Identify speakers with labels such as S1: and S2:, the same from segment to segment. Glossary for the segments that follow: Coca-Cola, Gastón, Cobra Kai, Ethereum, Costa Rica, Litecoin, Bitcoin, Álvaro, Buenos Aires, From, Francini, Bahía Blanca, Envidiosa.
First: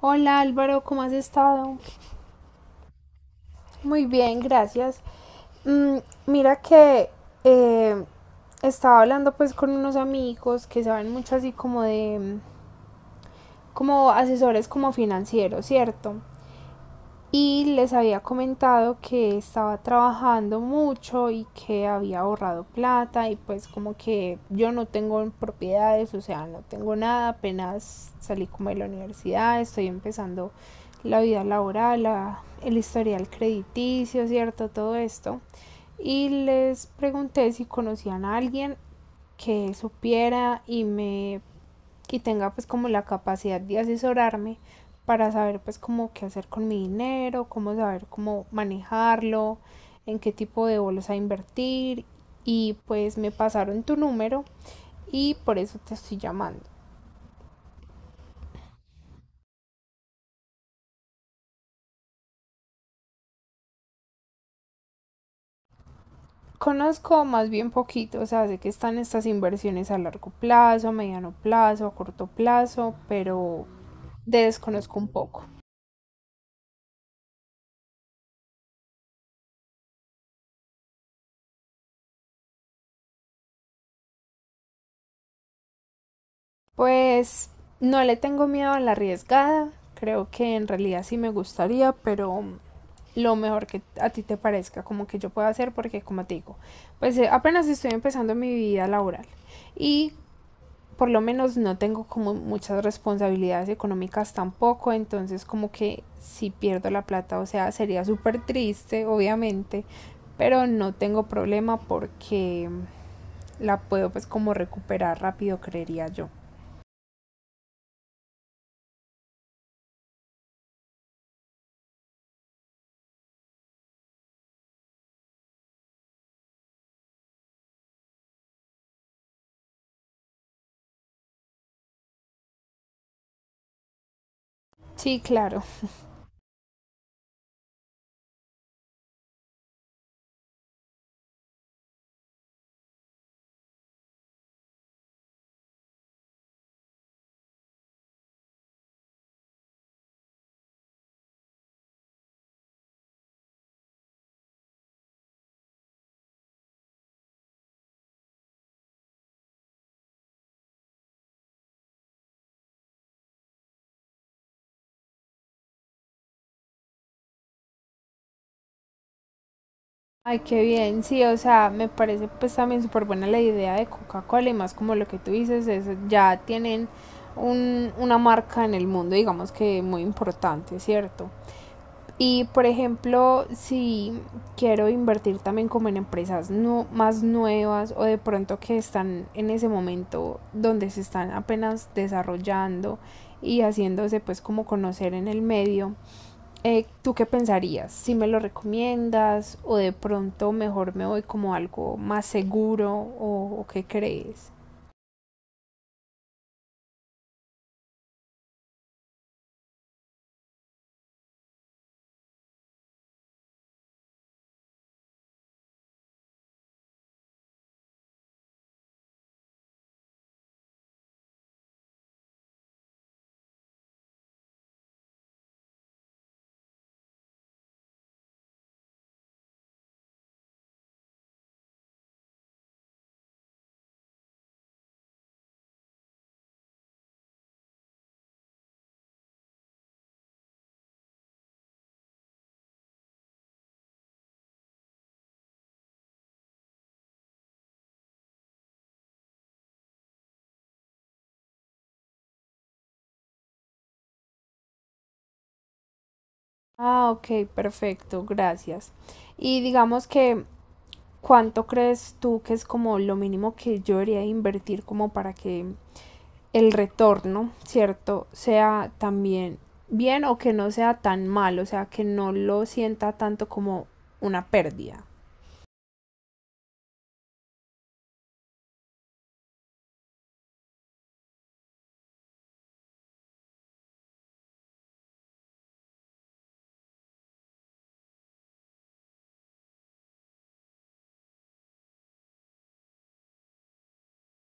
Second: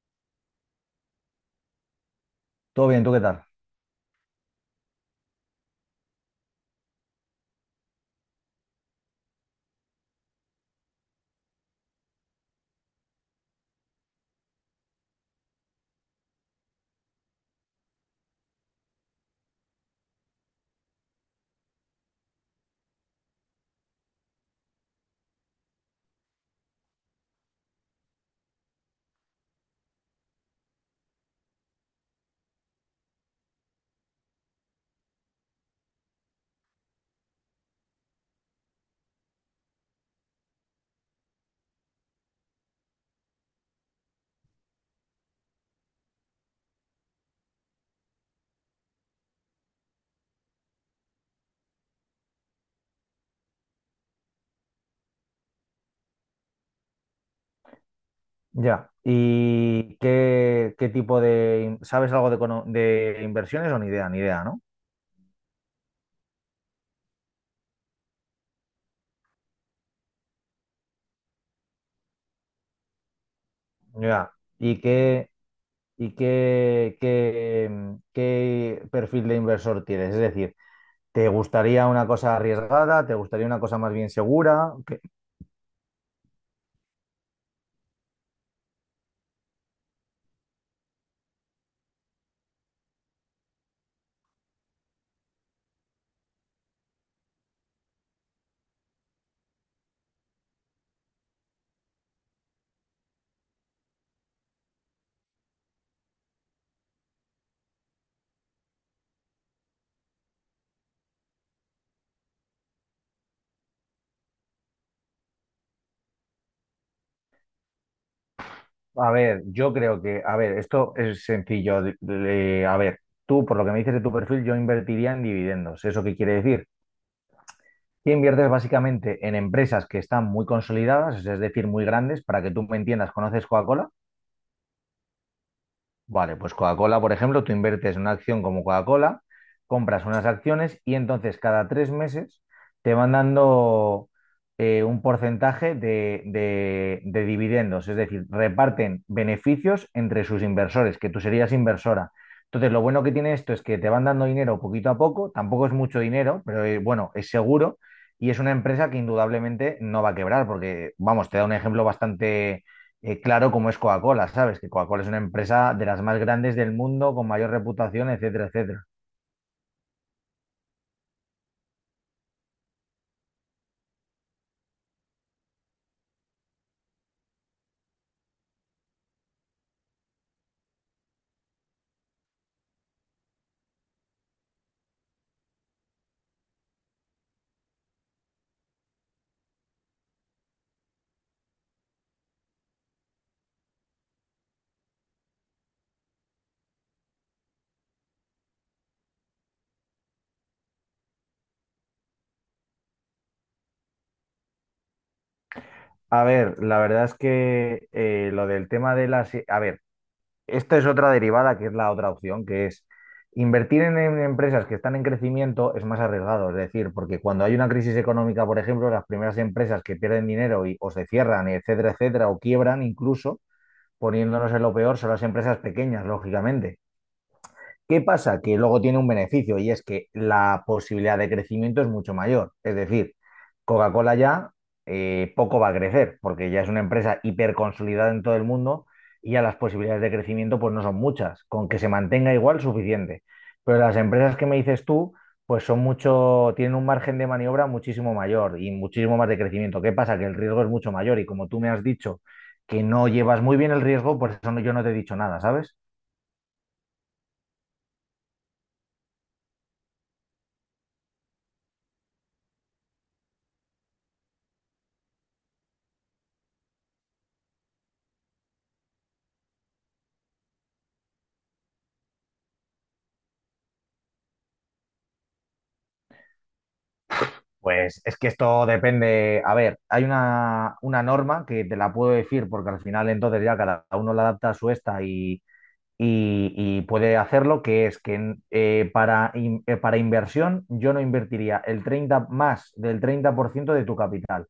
S1: Hola Álvaro, ¿cómo has estado?
S2: Todo bien, ¿tú qué tal?
S1: Muy bien, gracias. Mm, Mira que eh, estaba hablando, pues, con unos amigos que saben mucho, así como de, como asesores como financieros, ¿cierto? Y les había comentado que estaba trabajando mucho y que había ahorrado plata, y pues como que yo no tengo propiedades, o sea, no tengo nada, apenas salí como de la universidad, estoy empezando la vida laboral, la, el historial crediticio, ¿cierto? Todo esto. Y les pregunté si conocían a alguien que supiera y me y tenga pues como la capacidad de asesorarme para saber pues como qué hacer con mi dinero, cómo saber cómo manejarlo, en qué tipo de bolsa invertir, y pues me pasaron tu número y por eso te estoy llamando.
S2: Ya. ¿Y qué, qué tipo de... in- ¿Sabes algo de inversiones o ni idea? Ni idea, ¿no?
S1: Conozco más bien poquito, o sea, sé que están estas inversiones a largo plazo, a mediano plazo, a corto plazo, pero
S2: Ya. ¿Y
S1: desconozco un
S2: qué,
S1: poco.
S2: y qué perfil de inversor tienes? Es decir, ¿te gustaría una cosa arriesgada? ¿Te gustaría una cosa más bien segura?
S1: Pues no le tengo miedo a la arriesgada. Creo que en realidad sí me gustaría, pero lo mejor que a ti te parezca, como que yo pueda hacer, porque como te digo, pues apenas estoy empezando mi vida laboral, y por lo menos no tengo como muchas responsabilidades económicas tampoco, entonces como que si pierdo la plata, o sea, sería súper triste, obviamente, pero no tengo problema porque la puedo pues como recuperar rápido, creería yo.
S2: A ver, yo creo que... A ver, esto es sencillo. A ver, tú, por lo que me dices de tu perfil, yo invertiría en dividendos. ¿Eso qué quiere decir? Y inviertes básicamente en empresas que están muy consolidadas, es decir, muy grandes, para que tú me entiendas, ¿conoces Coca-Cola?
S1: Sí, claro.
S2: Vale, pues Coca-Cola, por ejemplo, tú inviertes en una acción como Coca-Cola, compras unas acciones y entonces cada 3 meses te van dando un porcentaje de dividendos, es decir, reparten beneficios entre sus inversores, que tú serías inversora. Entonces, lo bueno que tiene esto es que te van dando dinero poquito a poco, tampoco es mucho dinero, pero bueno, es seguro y es una empresa que indudablemente no va a quebrar, porque, vamos, te da un ejemplo bastante claro como es Coca-Cola, ¿sabes? Que Coca-Cola es una empresa de las más grandes del mundo, con mayor reputación, etcétera, etcétera.
S1: Ay, qué bien, sí, o sea, me parece pues también súper buena la idea de Coca-Cola, y más como lo que tú dices, es, ya tienen una marca en el mundo, digamos que muy importante, ¿cierto? Y por ejemplo, si quiero invertir también como en empresas más nuevas o de pronto que están en ese momento donde se están apenas desarrollando y haciéndose pues como conocer en el medio, ¿tú qué pensarías? ¿Si me lo recomiendas o de pronto mejor me voy como algo más seguro o qué crees?
S2: A ver, la verdad es que lo del tema de las... A ver, esta es otra derivada que es la otra opción, que es invertir en empresas que están en crecimiento es más arriesgado, es decir, porque cuando hay una crisis económica, por ejemplo, las primeras empresas que pierden dinero y, o se cierran, etcétera, etcétera, o quiebran incluso, poniéndonos en lo peor, son las empresas pequeñas, lógicamente. ¿Qué pasa? Que luego tiene un beneficio y es que la posibilidad de crecimiento es mucho mayor. Es decir, Coca-Cola ya poco va a crecer porque ya es una empresa hiperconsolidada en todo el mundo y ya las posibilidades de crecimiento pues no son muchas. Con que se mantenga igual, suficiente. Pero las empresas que me dices tú, pues son mucho, tienen un margen de maniobra muchísimo mayor y muchísimo más de crecimiento. ¿Qué pasa? Que el riesgo es mucho mayor y como tú me has dicho que no llevas muy bien el riesgo, por eso yo no te he dicho nada, ¿sabes?
S1: Ah, ok, perfecto, gracias. Y digamos que, ¿cuánto crees tú que es como lo mínimo que yo debería invertir como para que el retorno, ¿cierto? Sea también bien o que no sea tan malo, o sea, que no lo sienta tanto como una pérdida.
S2: Pues es que esto depende. A ver, hay una norma que te la puedo decir porque al final entonces ya cada uno la adapta a su esta y, y puede hacerlo, que es que para inversión yo no invertiría el 30 más del 30% de tu capital.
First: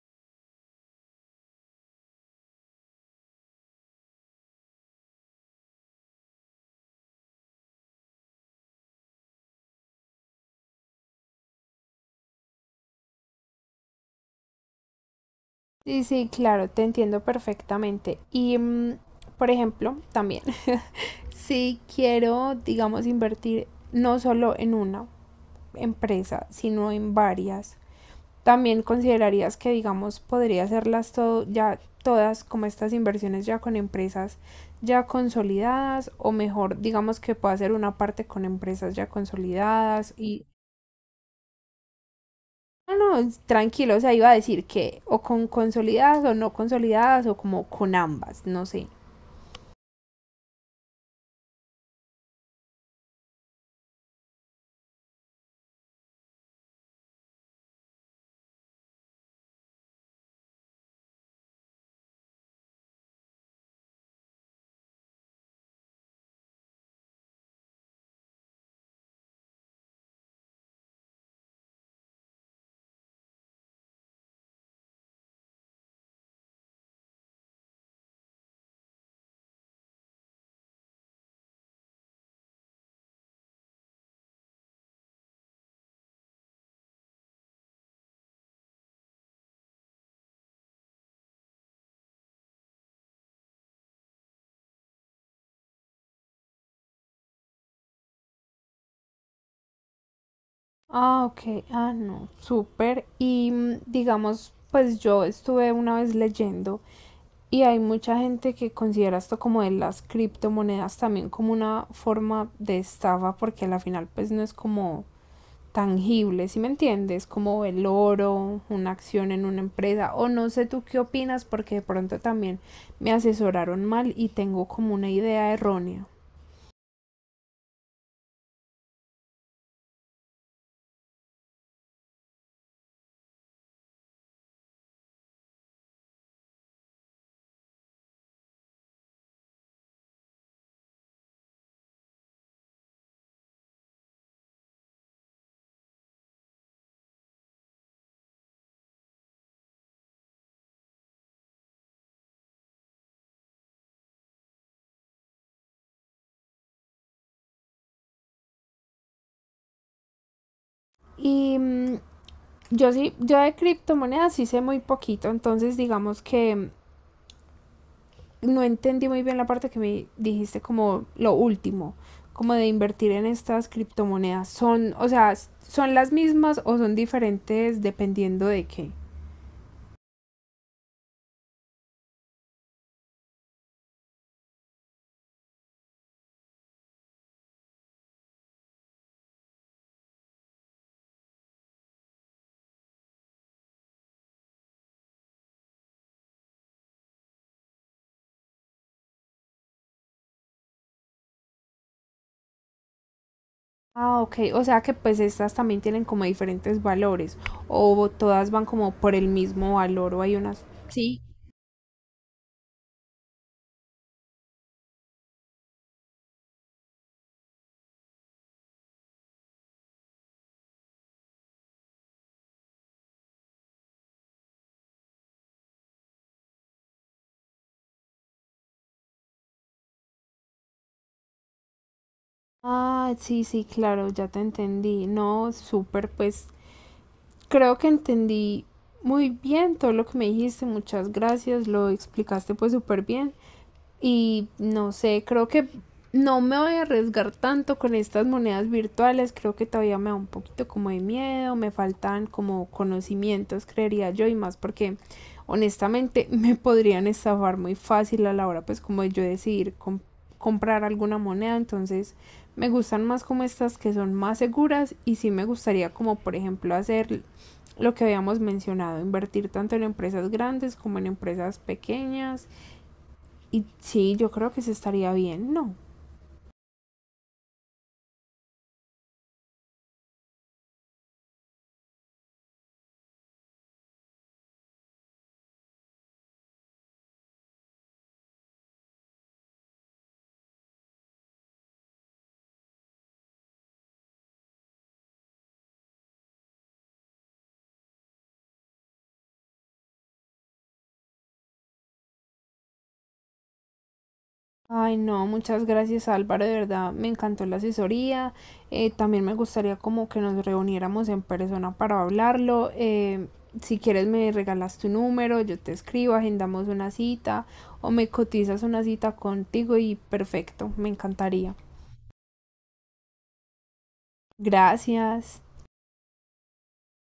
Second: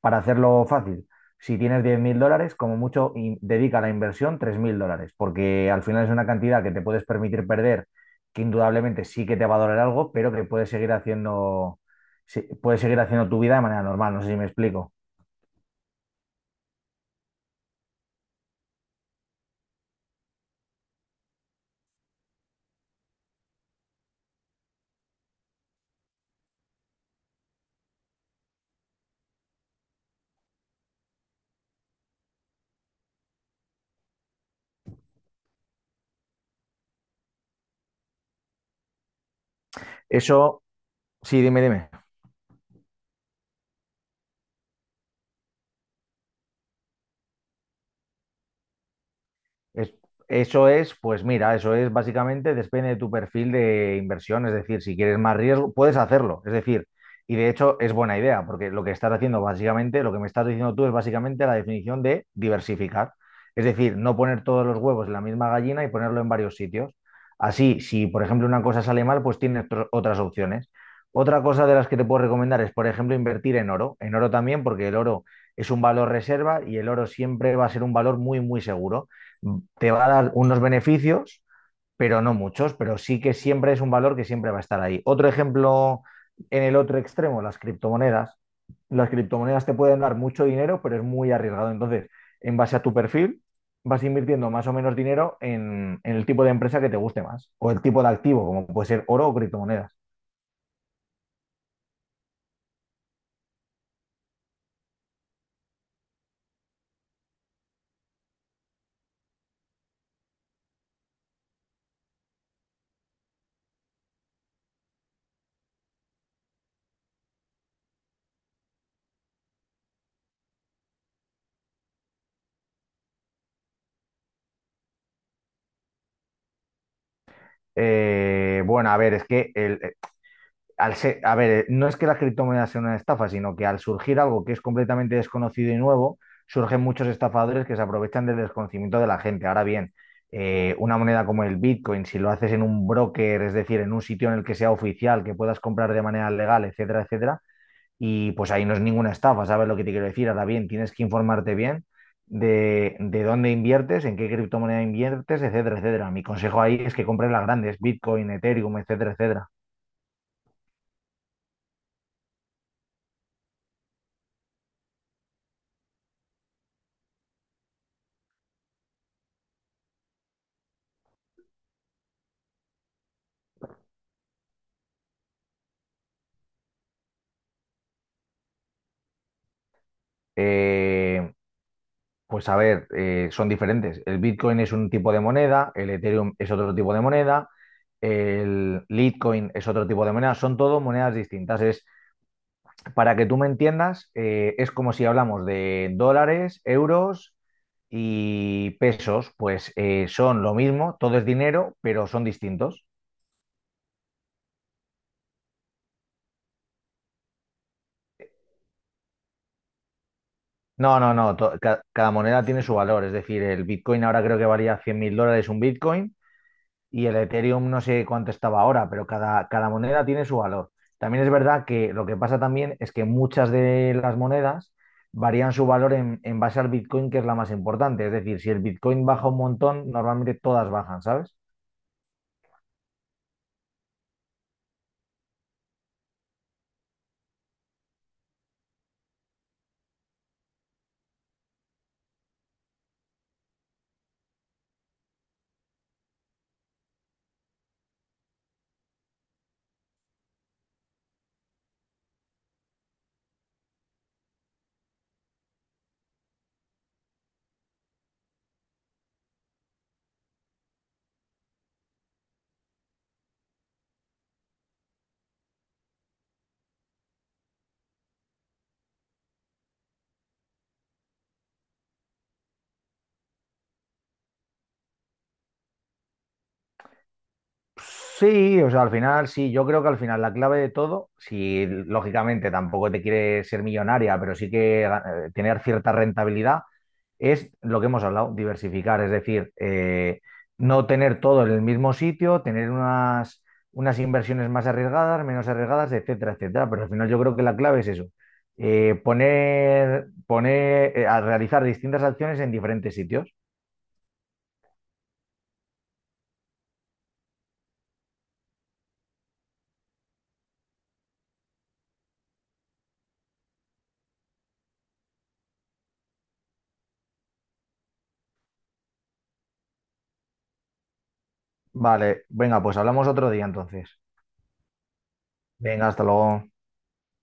S2: Para hacerlo fácil, si tienes 10.000 dólares, como mucho, dedica a la inversión 3.000 dólares, porque al final es una cantidad que te puedes permitir perder, que indudablemente sí que te va a doler algo, pero que puedes seguir haciendo, sí, puedes seguir haciendo tu vida de manera normal. No sé si me explico.
S1: Sí, sí, claro, te entiendo perfectamente. Y, por ejemplo, también, si quiero, digamos, invertir no solo en una empresa, sino en varias, también considerarías que, digamos, podría hacerlas todo, ya todas como estas inversiones ya con empresas ya consolidadas o mejor, digamos que puedo hacer una parte con empresas ya consolidadas y...
S2: Eso, sí, dime, dime.
S1: No, no, tranquilo, o sea, iba a decir que o con consolidadas o no consolidadas o como con ambas, no sé.
S2: Es- Eso es, pues mira, eso es básicamente depende de tu perfil de inversión, es decir, si quieres más riesgo, puedes hacerlo, es decir, y de hecho es buena idea, porque lo que estás haciendo básicamente, lo que me estás diciendo tú es básicamente la definición de diversificar, es decir, no poner todos los huevos en la misma gallina y ponerlo en varios sitios. Así, si por ejemplo una cosa sale mal, pues tienes otras opciones. Otra cosa de las que te puedo recomendar es, por ejemplo, invertir en oro también, porque el oro es un valor reserva y el oro siempre va a ser un valor muy, muy seguro te va a dar unos beneficios, pero no muchos, pero sí que siempre es un valor que siempre va a estar ahí. Otro ejemplo en el otro extremo, las criptomonedas. Las criptomonedas te pueden dar mucho dinero, pero es muy arriesgado. Entonces, en base a tu perfil, vas invirtiendo más o menos dinero en el tipo de empresa que te guste más o el tipo de activo, como puede ser oro o criptomonedas.
S1: Ah, ok. Ah, no. Súper. Y digamos, pues yo estuve una vez leyendo, y hay mucha gente que considera esto como de las criptomonedas también como una forma de estafa porque al final pues no es como tangible, ¿sí me entiendes? Como el oro, una acción en una empresa, o no sé tú qué opinas porque de pronto también me asesoraron mal y tengo como una idea errónea.
S2: Bueno, a ver, es que a ver, no es que las criptomonedas sean una estafa, sino que al surgir algo que es completamente desconocido y nuevo, surgen muchos estafadores que se aprovechan del desconocimiento de la gente. Ahora bien, una moneda como el Bitcoin, si lo haces en un broker, es decir, en un sitio en el que sea oficial, que puedas comprar de manera legal, etcétera, etcétera, y pues ahí no es ninguna estafa, ¿sabes lo que te quiero decir? Ahora bien, tienes que informarte bien de dónde inviertes, en qué criptomoneda inviertes, etcétera, etcétera. Mi consejo ahí es que compres las grandes, Bitcoin, Ethereum, etcétera, etcétera.
S1: Y yo sí, yo de criptomonedas sí sé muy poquito, entonces digamos que no entendí muy bien la parte que me dijiste como lo último, como de invertir en estas criptomonedas. Son, o sea, son las mismas o son diferentes dependiendo de qué.
S2: Eh, Pues a ver, son diferentes. El Bitcoin es un tipo de moneda, el Ethereum es otro tipo de moneda, el Litecoin es otro tipo de moneda, son todo monedas distintas. Es, para que tú me entiendas, es como si hablamos de dólares, euros y pesos, pues son lo mismo, todo es dinero, pero son distintos.
S1: Ah, ok, o sea que pues estas también tienen como diferentes valores o todas van como por el mismo valor o hay unas...
S2: No, no,
S1: Sí.
S2: no, cada moneda tiene su valor, es decir, el Bitcoin ahora creo que valía 100.000 dólares un Bitcoin y el Ethereum no sé cuánto estaba ahora, pero cada moneda tiene su valor. También es verdad que lo que pasa también es que muchas de las monedas varían su valor en base al Bitcoin, que es la más importante. Es decir, si el Bitcoin baja un montón, normalmente todas bajan, ¿sabes?
S1: Ah, sí, sí, claro, ya te entendí. No, súper, pues creo que entendí muy bien todo lo que me dijiste, muchas gracias, lo explicaste pues súper bien, y no sé, creo que no me voy a arriesgar tanto con estas monedas virtuales, creo que todavía me da un poquito como de miedo, me faltan como conocimientos, creería yo, y más porque honestamente me podrían estafar muy fácil a la hora pues como de yo decidir comprar alguna moneda, entonces me gustan más como estas que son más seguras, y sí me gustaría como por ejemplo hacer lo que habíamos mencionado, invertir tanto en empresas grandes como en empresas pequeñas. Y sí, yo creo que se estaría bien, ¿no?
S2: Sí, o sea, al final, sí, yo creo que al final la clave de todo, si lógicamente tampoco te quieres ser millonaria, pero sí que tener cierta rentabilidad, es lo que hemos hablado, diversificar, es decir, no tener todo en el mismo sitio, tener unas inversiones más arriesgadas, menos arriesgadas, etcétera, etcétera. Pero al final yo creo que la clave es eso, a realizar distintas acciones en diferentes sitios.
S1: Ay, no, muchas gracias, Álvaro, de verdad me encantó la asesoría. También me gustaría como que nos reuniéramos en persona para hablarlo. Si quieres me regalas tu número, yo te escribo, agendamos una cita o me cotizas una cita contigo y perfecto, me encantaría.
S2: Vale, venga, pues hablamos otro día entonces.
S1: Gracias.
S2: Venga, hasta luego.